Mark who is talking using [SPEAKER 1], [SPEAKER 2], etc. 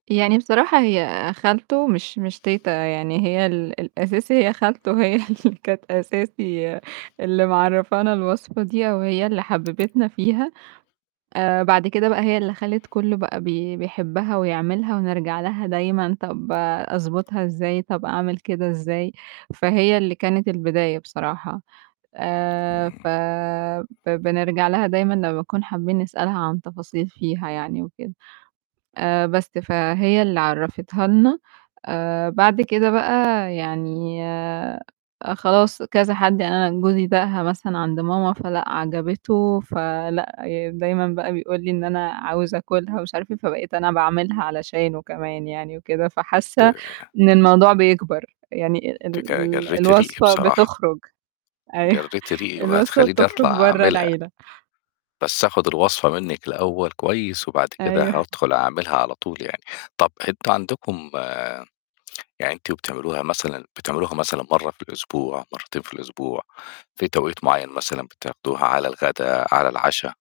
[SPEAKER 1] يعني بصراحة هي خالته مش مش تيتة، يعني هي ال الأساسي هي خالته هي اللي كانت أساسي اللي معرّفانا الوصفة دي أو هي اللي حببتنا فيها آآ، بعد كده بقى هي اللي خلّت كلّه بقى بي بيحبها ويعملها ونرجع لها دايمًا "طَب أضبطها إزاي؟ طَب أعمل كده إزاي؟" فهي اللي كانت البداية بصراحة، آآ
[SPEAKER 2] امم.
[SPEAKER 1] ف ب بنرجع لها دايمًا لمّا نكون حابين نسألها عن تفاصيل فيها يعني وكده آآ، بس فهي اللي عرفتها لنا آآ بعد كده بقى يعني آآ خلاص كذا حد، يعني أنا جوزي داقها مثلًا عند ماما، فلأ عجبته، فلأ يعني دايمًا بقى بيقول لي إن: "أنا عاوز أكلها" ومش عارف إيه، فبقيت أنا باعملها علشانه كمان يعني وكده، فحاسّة
[SPEAKER 2] [unintelligible]
[SPEAKER 1] إن الموضوع بيكبر، يعني ال ال
[SPEAKER 2] أنتِ ج
[SPEAKER 1] ال
[SPEAKER 2] جرّيتِ ريقي
[SPEAKER 1] الوصفة
[SPEAKER 2] بصراحة.
[SPEAKER 1] بتخرج أيوه
[SPEAKER 2] جرّيتِ ريقي
[SPEAKER 1] الوصفة
[SPEAKER 2] وهتخلّيني
[SPEAKER 1] بتخرج
[SPEAKER 2] أطْلع
[SPEAKER 1] برّه
[SPEAKER 2] أعملها.
[SPEAKER 1] العيلة.
[SPEAKER 2] بس آخُد الوصفة منِك الأول كويس، وبعد كده
[SPEAKER 1] أيوه.
[SPEAKER 2] هادخل أعملها على طول يعني، طَب أنتم عندكم يعني وأنتم بتعملوها مثلًا، بتعملوها مثلًا مَرّة في الأسبوع؟ مرتين في الأسبوع؟ فيه توقيت معيّن مثلًا بتعملوها على الغدا، على العشا؟